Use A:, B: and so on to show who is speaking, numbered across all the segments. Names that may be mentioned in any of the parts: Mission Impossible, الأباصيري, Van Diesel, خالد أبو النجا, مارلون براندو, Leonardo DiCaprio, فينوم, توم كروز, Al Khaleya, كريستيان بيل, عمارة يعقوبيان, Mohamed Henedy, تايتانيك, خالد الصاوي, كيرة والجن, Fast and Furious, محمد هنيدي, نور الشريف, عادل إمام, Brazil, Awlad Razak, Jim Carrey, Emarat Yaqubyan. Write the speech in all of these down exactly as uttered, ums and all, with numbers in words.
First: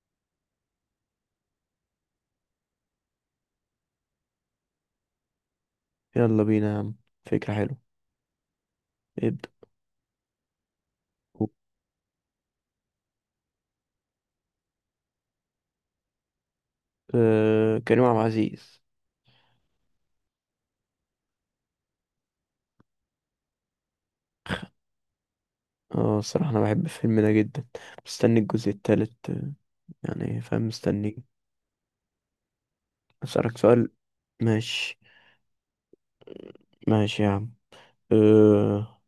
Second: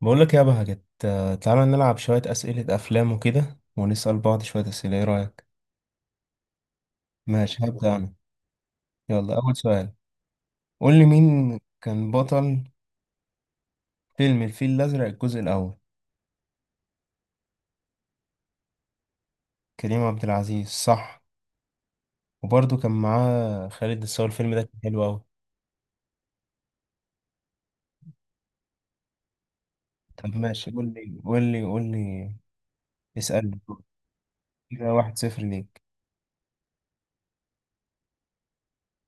A: بقول لك يا بهجت، تعالى نلعب شوية أسئلة أفلام وكده ونسأل بعض شوية أسئلة. إيه رأيك؟
B: يلا بينا يا عم. فكرة
A: ماشي،
B: حلوة.
A: هبدأ أنا. يلا
B: ابدأ.
A: أول سؤال، قول لي مين كان بطل فيلم الفيل الأزرق الجزء الأول؟
B: أه، كريم عبد العزيز.
A: كريم عبد العزيز، صح. وبرضه كان معاه خالد الصاوي. الفيلم ده كان حلو أوي.
B: اه، الصراحة أنا بحب الفيلم ده جدا، مستني الجزء التالت. آه،
A: طب
B: يعني فاهم،
A: ماشي، قول لي
B: مستني.
A: قول لي قول لي،
B: أسألك
A: اسألني.
B: سؤال.
A: كده
B: ماشي.
A: واحد صفر ليك.
B: ماشي يا عم. أه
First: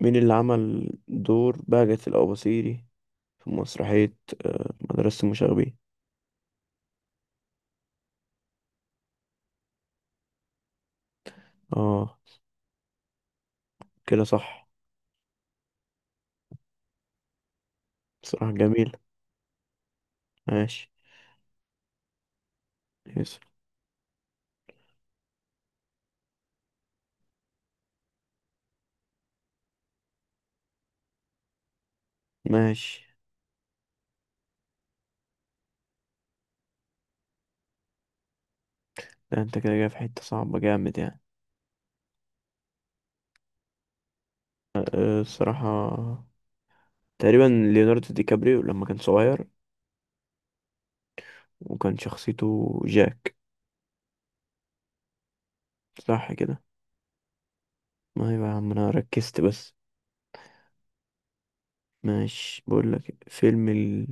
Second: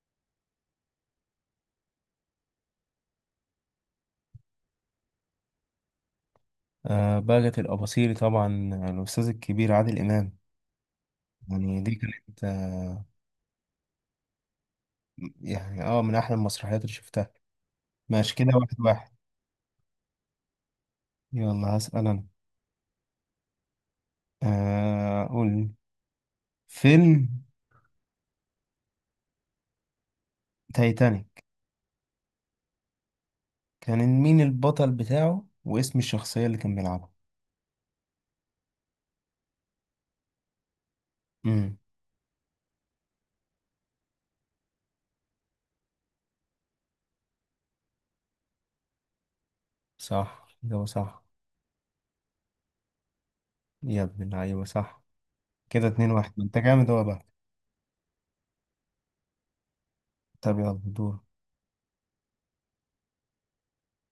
B: مين اللي عمل دور بهجت الأباصيري في مسرحية مدرسة المشاغبين؟
A: آه، بهجت الأباصيري طبعا، الأستاذ الكبير عادل إمام. يعني دي
B: اه
A: كانت آه
B: كده صح.
A: يعني اه من أحلى المسرحيات اللي شفتها. ماشي كده
B: بصراحة
A: واحد
B: جميل.
A: واحد
B: ماشي.
A: يلا هسأل أنا.
B: يس.
A: آه، قول. فيلم تايتانيك
B: ماشي.
A: كان مين البطل بتاعه، واسم الشخصية اللي كان بيلعبها؟
B: ده انت كده جاي في حتة صعبة جامد يعني.
A: امم.
B: أه الصراحة تقريبا ليوناردو دي كابريو لما كان صغير،
A: صح، ده صح.
B: وكان شخصيته جاك.
A: يا ابن اللعيبة، صح. كده اتنين
B: صح
A: واحد ما انت
B: كده.
A: جامد هو بقى.
B: ما هي بقى يا عم، انا ركزت بس.
A: طب يلا دور.
B: ماشي، بقول لك فيلم ال...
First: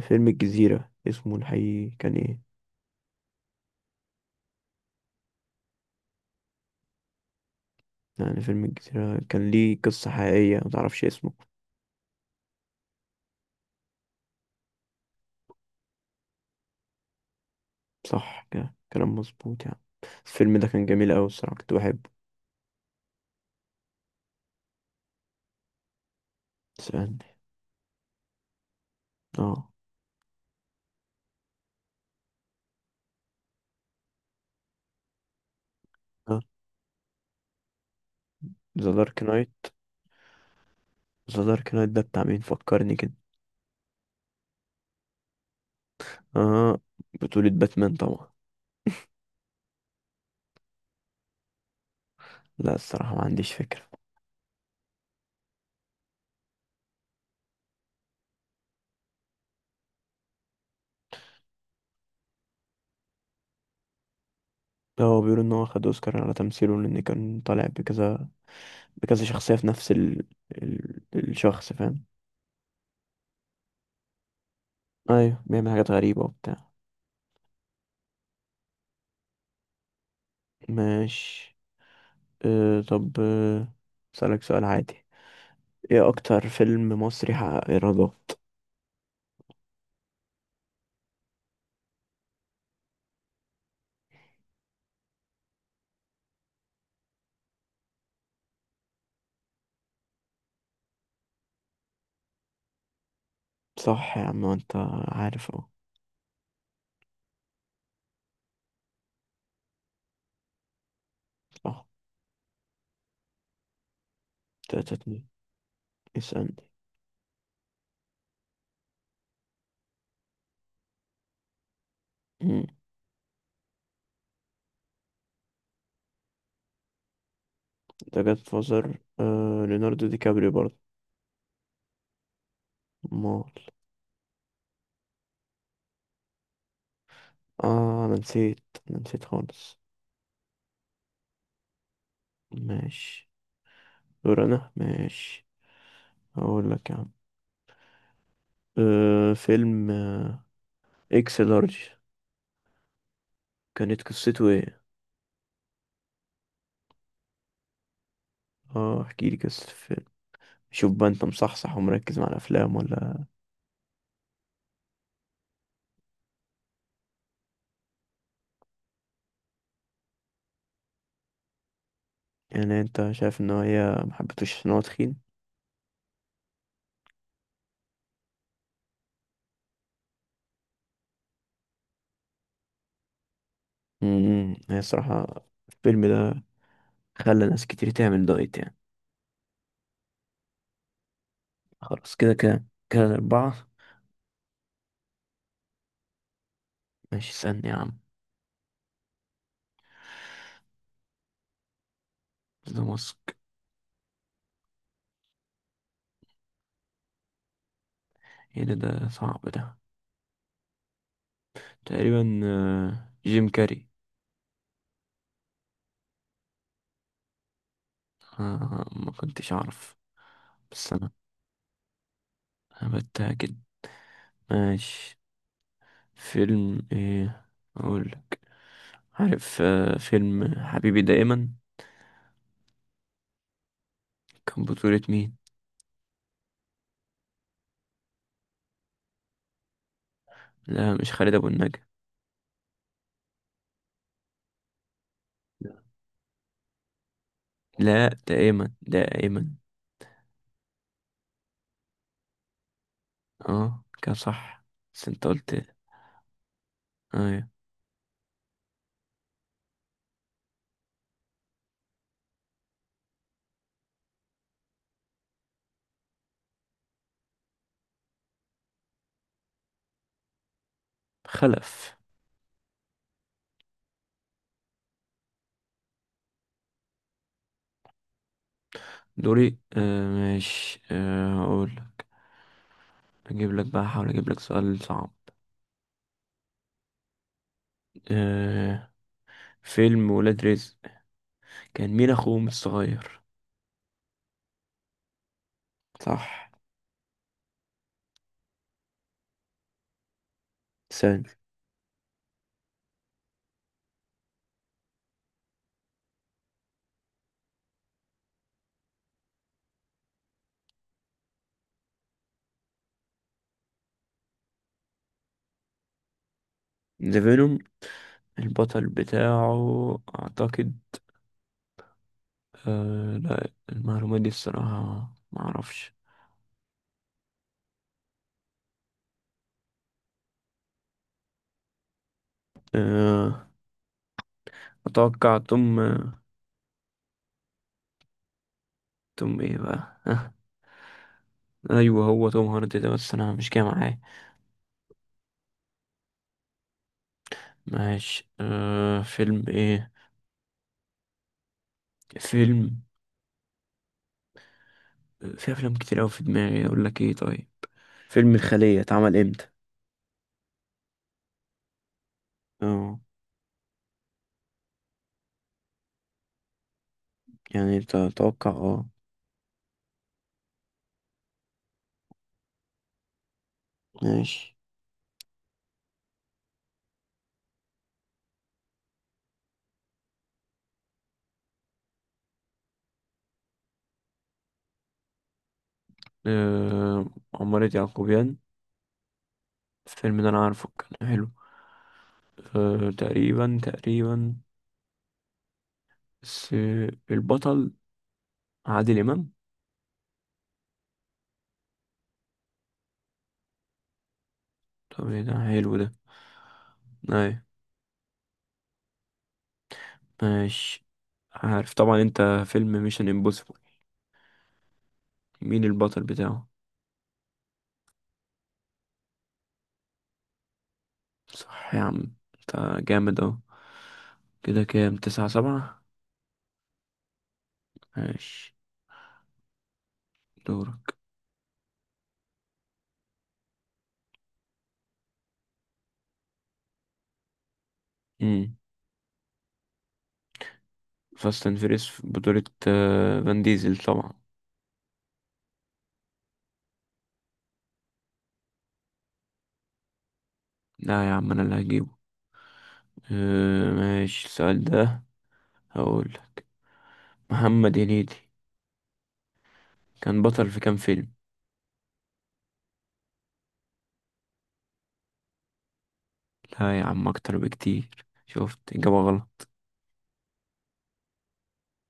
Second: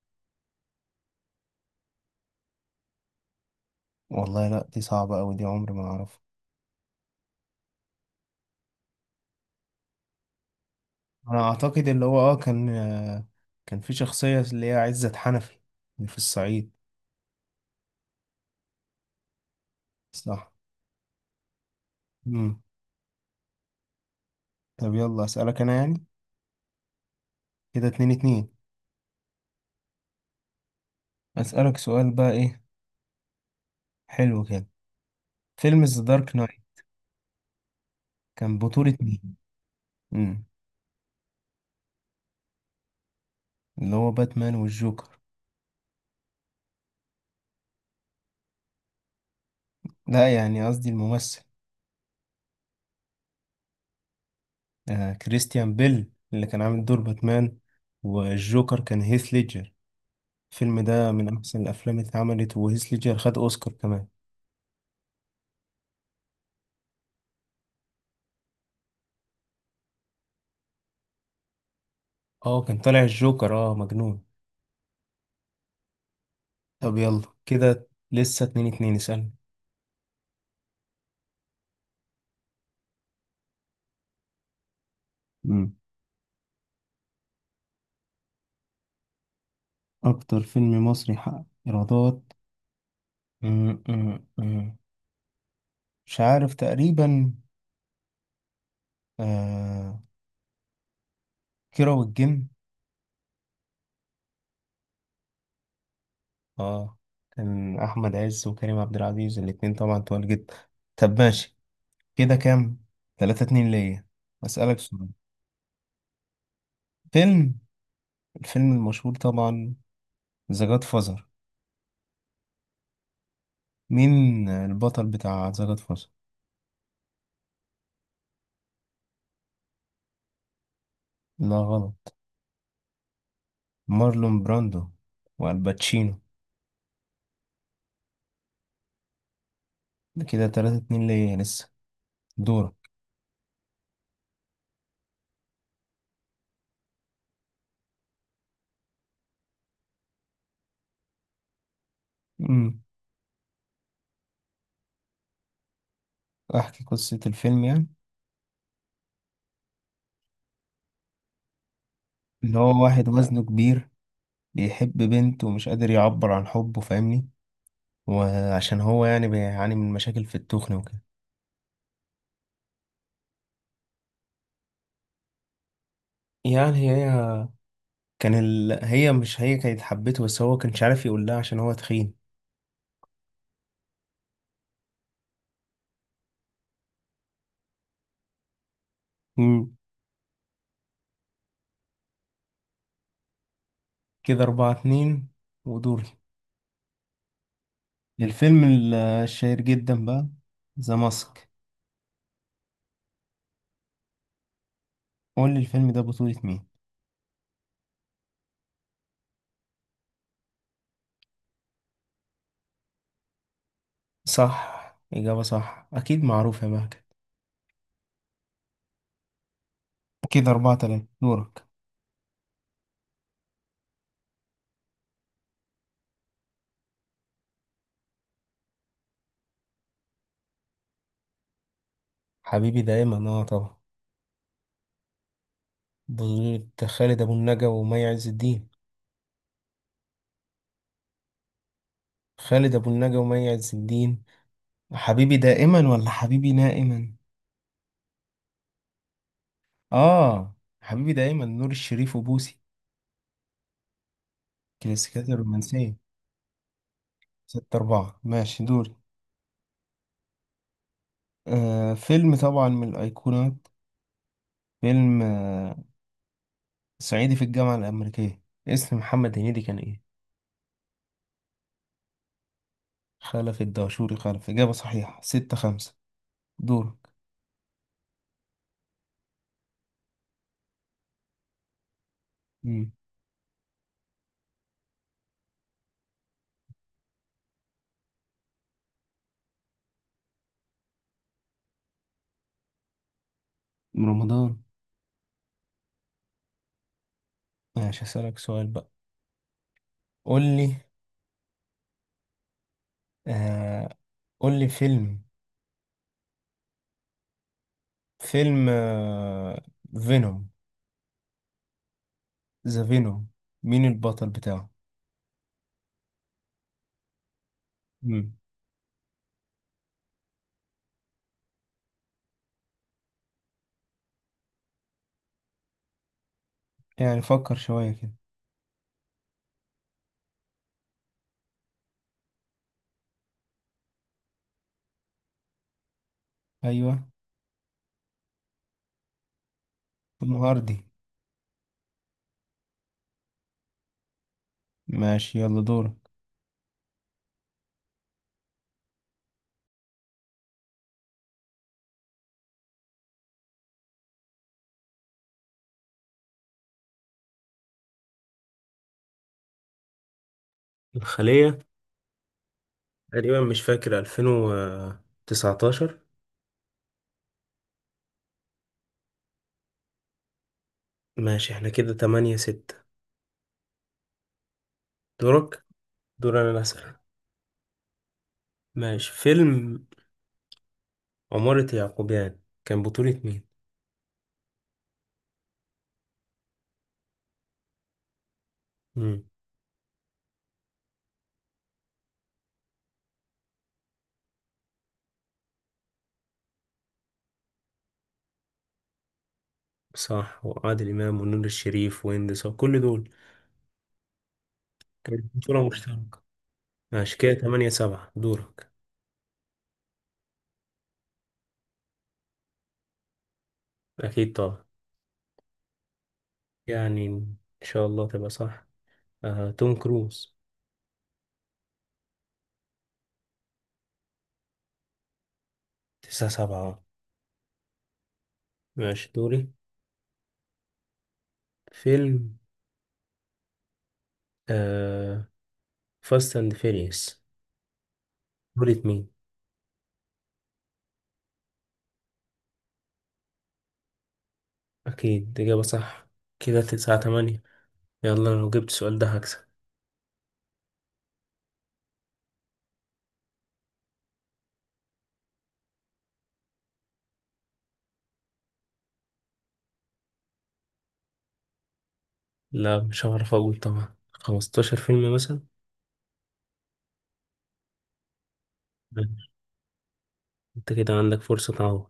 B: فيلم الجزيرة، اسمه الحقيقي كان ايه؟
A: والله لا، دي صعبة أوي دي، عمري ما أعرفها.
B: يعني فيلم الجزيرة كان ليه قصة حقيقية ما تعرفش اسمه؟
A: أنا أعتقد اللي هو اه كان، آه كان في شخصية اللي هي عزت حنفي، اللي في الصعيد.
B: صح كده، كلام مظبوط يعني.
A: صح.
B: الفيلم ده كان جميل أوي الصراحة، كنت بحبه.
A: امم. طب يلا أسألك أنا يعني.
B: استنى.
A: كده اتنين اتنين.
B: اه.
A: أسألك سؤال بقى، إيه؟ حلو كده. فيلم ذا دارك نايت كان
B: ذا
A: بطولة
B: دارك
A: مين؟
B: نايت.
A: مم.
B: ذا دارك نايت ده بتاع مين، فكرني كده.
A: اللي هو باتمان والجوكر.
B: اه، بطولة باتمان طبعا.
A: لا، يعني قصدي الممثل.
B: لا، الصراحة ما عنديش فكرة.
A: آه كريستيان بيل اللي كان عامل دور باتمان، والجوكر كان هيث ليدجر. الفيلم ده من أحسن الأفلام اللي اتعملت، وهيث ليدجر خد أوسكار كمان.
B: لا، هو بيقول ان هو خد اوسكار على تمثيله، لان كان طالع بكذا بكذا شخصية في نفس ال... ال... الشخص، فاهم.
A: اه كان طالع الجوكر اه مجنون.
B: ايوه، بيعمل حاجات غريبة وبتاع.
A: طب يلا كده لسه اتنين اتنين، اسألني.
B: ماشي. أه طب أه، اسألك سؤال عادي.
A: مم.
B: ايه اكتر فيلم مصري حقق ايرادات؟
A: أكتر فيلم مصري حقق إيرادات؟ مم، مم، مم. مش عارف تقريبا. آه كيرة والجن.
B: صح يا عم انت، عارف اهو.
A: اه، كان احمد عز وكريم عبد العزيز الاتنين طبعا طوال جدا. طب ماشي،
B: صح.
A: كده كام؟ تلاتة اتنين ليا. اسألك
B: تلاتة
A: سؤال.
B: اتنين اسألني.
A: فيلم الفيلم المشهور طبعا، ذا جاد فازر.
B: مم.
A: مين البطل بتاع ذا جاد فازر؟
B: ده جاد فازر أه ليوناردو دي كابريو برضه.
A: لا غلط.
B: مال.
A: مارلون براندو والباتشينو.
B: اه انا نسيت، انا نسيت خالص.
A: ده كده تلاتة اتنين ليا لسه، دورك.
B: ماشي، دور انا. ماشي، هقول لك يا عم. أه فيلم آه، اكس لارج،
A: امم.
B: كانت قصته ايه؟
A: احكي قصة الفيلم يعني.
B: اه، احكي لي قصة الفيلم. شوف بقى، انت مصحصح ومركز مع
A: ان
B: الافلام
A: هو واحد
B: ولا؟
A: وزنه كبير، بيحب بنت ومش قادر يعبر عن حبه، فاهمني. وعشان هو يعني بيعاني من مشاكل في التخن وكده.
B: يعني انت شايف ان هي ما حبيتوش ان هو تخين.
A: يعني هي كان ال... هي مش هي كانت حبته، بس هو كانش عارف يقول لها عشان هو تخين.
B: امم، هي الصراحة الفيلم ده خلى ناس كتير تعمل دايت يعني.
A: مم.
B: خلاص، كده كده كده الاربعة.
A: كده أربعة اتنين، ودوري.
B: ماشي، اسألني يا عم.
A: الفيلم ال- الشهير جدا بقى، ذا ماسك.
B: ده ماسك.
A: قول لي الفيلم ده بطولة مين؟
B: ايه ده ده صعب ده. تقريبا آه، جيم كاري.
A: صح، إجابة صح. أكيد معروف يا مهجد.
B: آه، ما كنتش اعرف.
A: كده أربعة
B: بس
A: تلاتة
B: انا
A: دورك.
B: أنا بتأكد. ماشي. فيلم ايه اقول لك؟ عارف آه، فيلم حبيبي دائما
A: حبيبي دايما، اه طبعا.
B: كان بطولة مين؟
A: بطولة خالد أبو النجا ومي عز الدين.
B: لا، مش خالد ابو النجا.
A: خالد أبو النجا ومي عز الدين. حبيبي دائما ولا حبيبي نائما؟
B: لا، ده ايمن، ده ايمن.
A: آه حبيبي دايما نور الشريف وبوسي.
B: اه كان صح. بس انت
A: كلاسيكيات
B: قلت.
A: الرومانسية.
B: ايوه.
A: ستة أربعة، ماشي دوري. آه فيلم طبعا من الأيقونات. فيلم آه صعيدي في الجامعة الأمريكية. اسم محمد هنيدي كان إيه؟
B: خلف.
A: خلف الدهشوري. خلف، إجابة صحيحة. ستة خمسة، دورك.
B: دوري. آه ماشي. آه اقول لك،
A: مم.
B: اجيب لك بقى، احاول اجيب لك سؤال صعب. آه فيلم ولاد رزق، كان مين اخوهم الصغير؟
A: من رمضان.
B: صح.
A: ماشي هسألك سؤال بقى. قول لي
B: ثاني.
A: آه قول لي فيلم فيلم آه فينوم ذا فينوم. مين البطل بتاعه؟
B: ذا فينوم.
A: مم.
B: البطل بتاعه اعتقد... آه لا، المعلومات دي الصراحة ما اعرفش.
A: يعني فكر شوية كده.
B: آه اتوقع توم.
A: أيوه
B: توم ايه بقى، ها؟
A: الغردي.
B: ايوه، هو توم هاردي ده، بس انا مش جاي معاه.
A: ماشي يلا دورك.
B: ماشي. آه فيلم ايه؟ فيلم في افلام كتير اوي في دماغي، اقول لك ايه، طيب فيلم الخلية اتعمل امتى؟
A: الخلية؟
B: اه،
A: تقريبا مش فاكر، ألفين وتسعتاشر.
B: يعني انت تتوقع اه.
A: ماشي احنا كده تمانية ستة،
B: ماشي.
A: دورك. دور انا اللي اسأل. ماشي، فيلم عمارة يعقوبيان كان بطولة مين؟
B: آه عمارة يعقوبيان.
A: مم.
B: الفيلم ده انا عارفه، كان حلو. آه تقريبا، تقريبا. بس آه، البطل عادل امام.
A: صح، وعادل إمام ونور الشريف وهند صبري، كل دول
B: طب ايه
A: كانت
B: ده
A: بطولة
B: حلو ده.
A: مشتركة. ماشي كده
B: ايوه.
A: تمانية سبعة، دورك.
B: ماشي. عارف طبعا انت، فيلم ميشن امبوسيبل
A: أكيد طبعا.
B: مين البطل بتاعه؟
A: يعني إن شاء الله تبقى صح. آه توم كروز.
B: صح يا عم، انت جامد اهو. كده كام، تسعة سبعة.
A: تسعة سبعة.
B: ماشي.
A: ماشي دوري.
B: دورك.
A: فيلم آه، فاست اند فيريوس.
B: امم.
A: دولة مين؟
B: فاست اند فيريس في بطولة آه، فان ديزل طبعا.
A: أكيد إجابة صح. كده تسعة تمانية. يلا لو جبت السؤال ده هكسب.
B: لا يا عم، انا اللي هجيبه. آه، ماشي، السؤال ده هقولك. محمد هنيدي كان بطل في كام فيلم؟
A: لا، مش هعرف أقول. طبعا خمستاشر فيلم مثلا.
B: لا يا عم، اكتر بكتير، شفت اجابة
A: ماشي.
B: غلط.
A: أنت كده عندك فرصة تعوض.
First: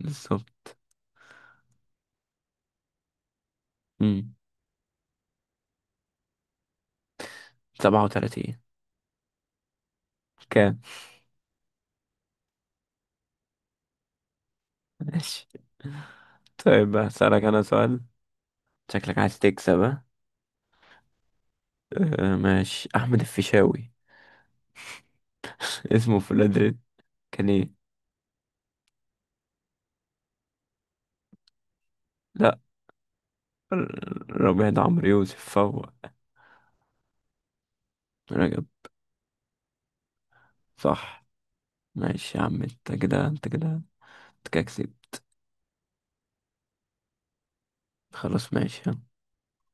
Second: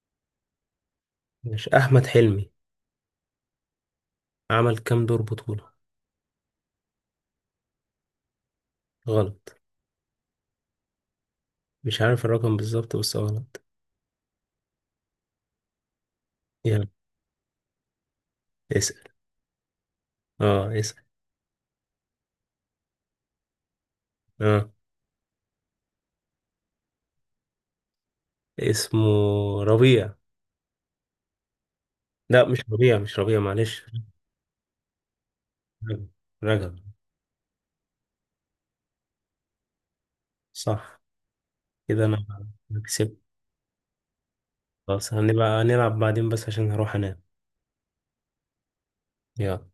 B: بالظبط.
A: مش أحمد حلمي
B: امم.
A: عمل كام دور بطولة؟
B: سبعة وتلاتين.
A: غلط.
B: كام.
A: مش عارف الرقم بالظبط بس غلط.
B: ماشي.
A: يلا
B: طيب هسألك انا سؤال.
A: اسأل.
B: شكلك عايز تكسب، ها؟
A: اه اسأل.
B: آه ماشي. أحمد الفيشاوي،
A: اه
B: اسمه في الأدريس كان إيه؟
A: اسمه ربيع. لا،
B: لأ.
A: مش ربيع، مش ربيع، معلش.
B: ر- ربيع ده عمرو يوسف فهو.
A: رجب. رجب.
B: رجب.
A: صح.
B: صح.
A: كده أنا
B: ماشي يا عم. أنت
A: كسبت.
B: كده أنت كده أنت كده
A: خلاص
B: كسبت.
A: هنبقى نلعب بعدين بس عشان هروح أنام.
B: خلاص ماشي.
A: يلا.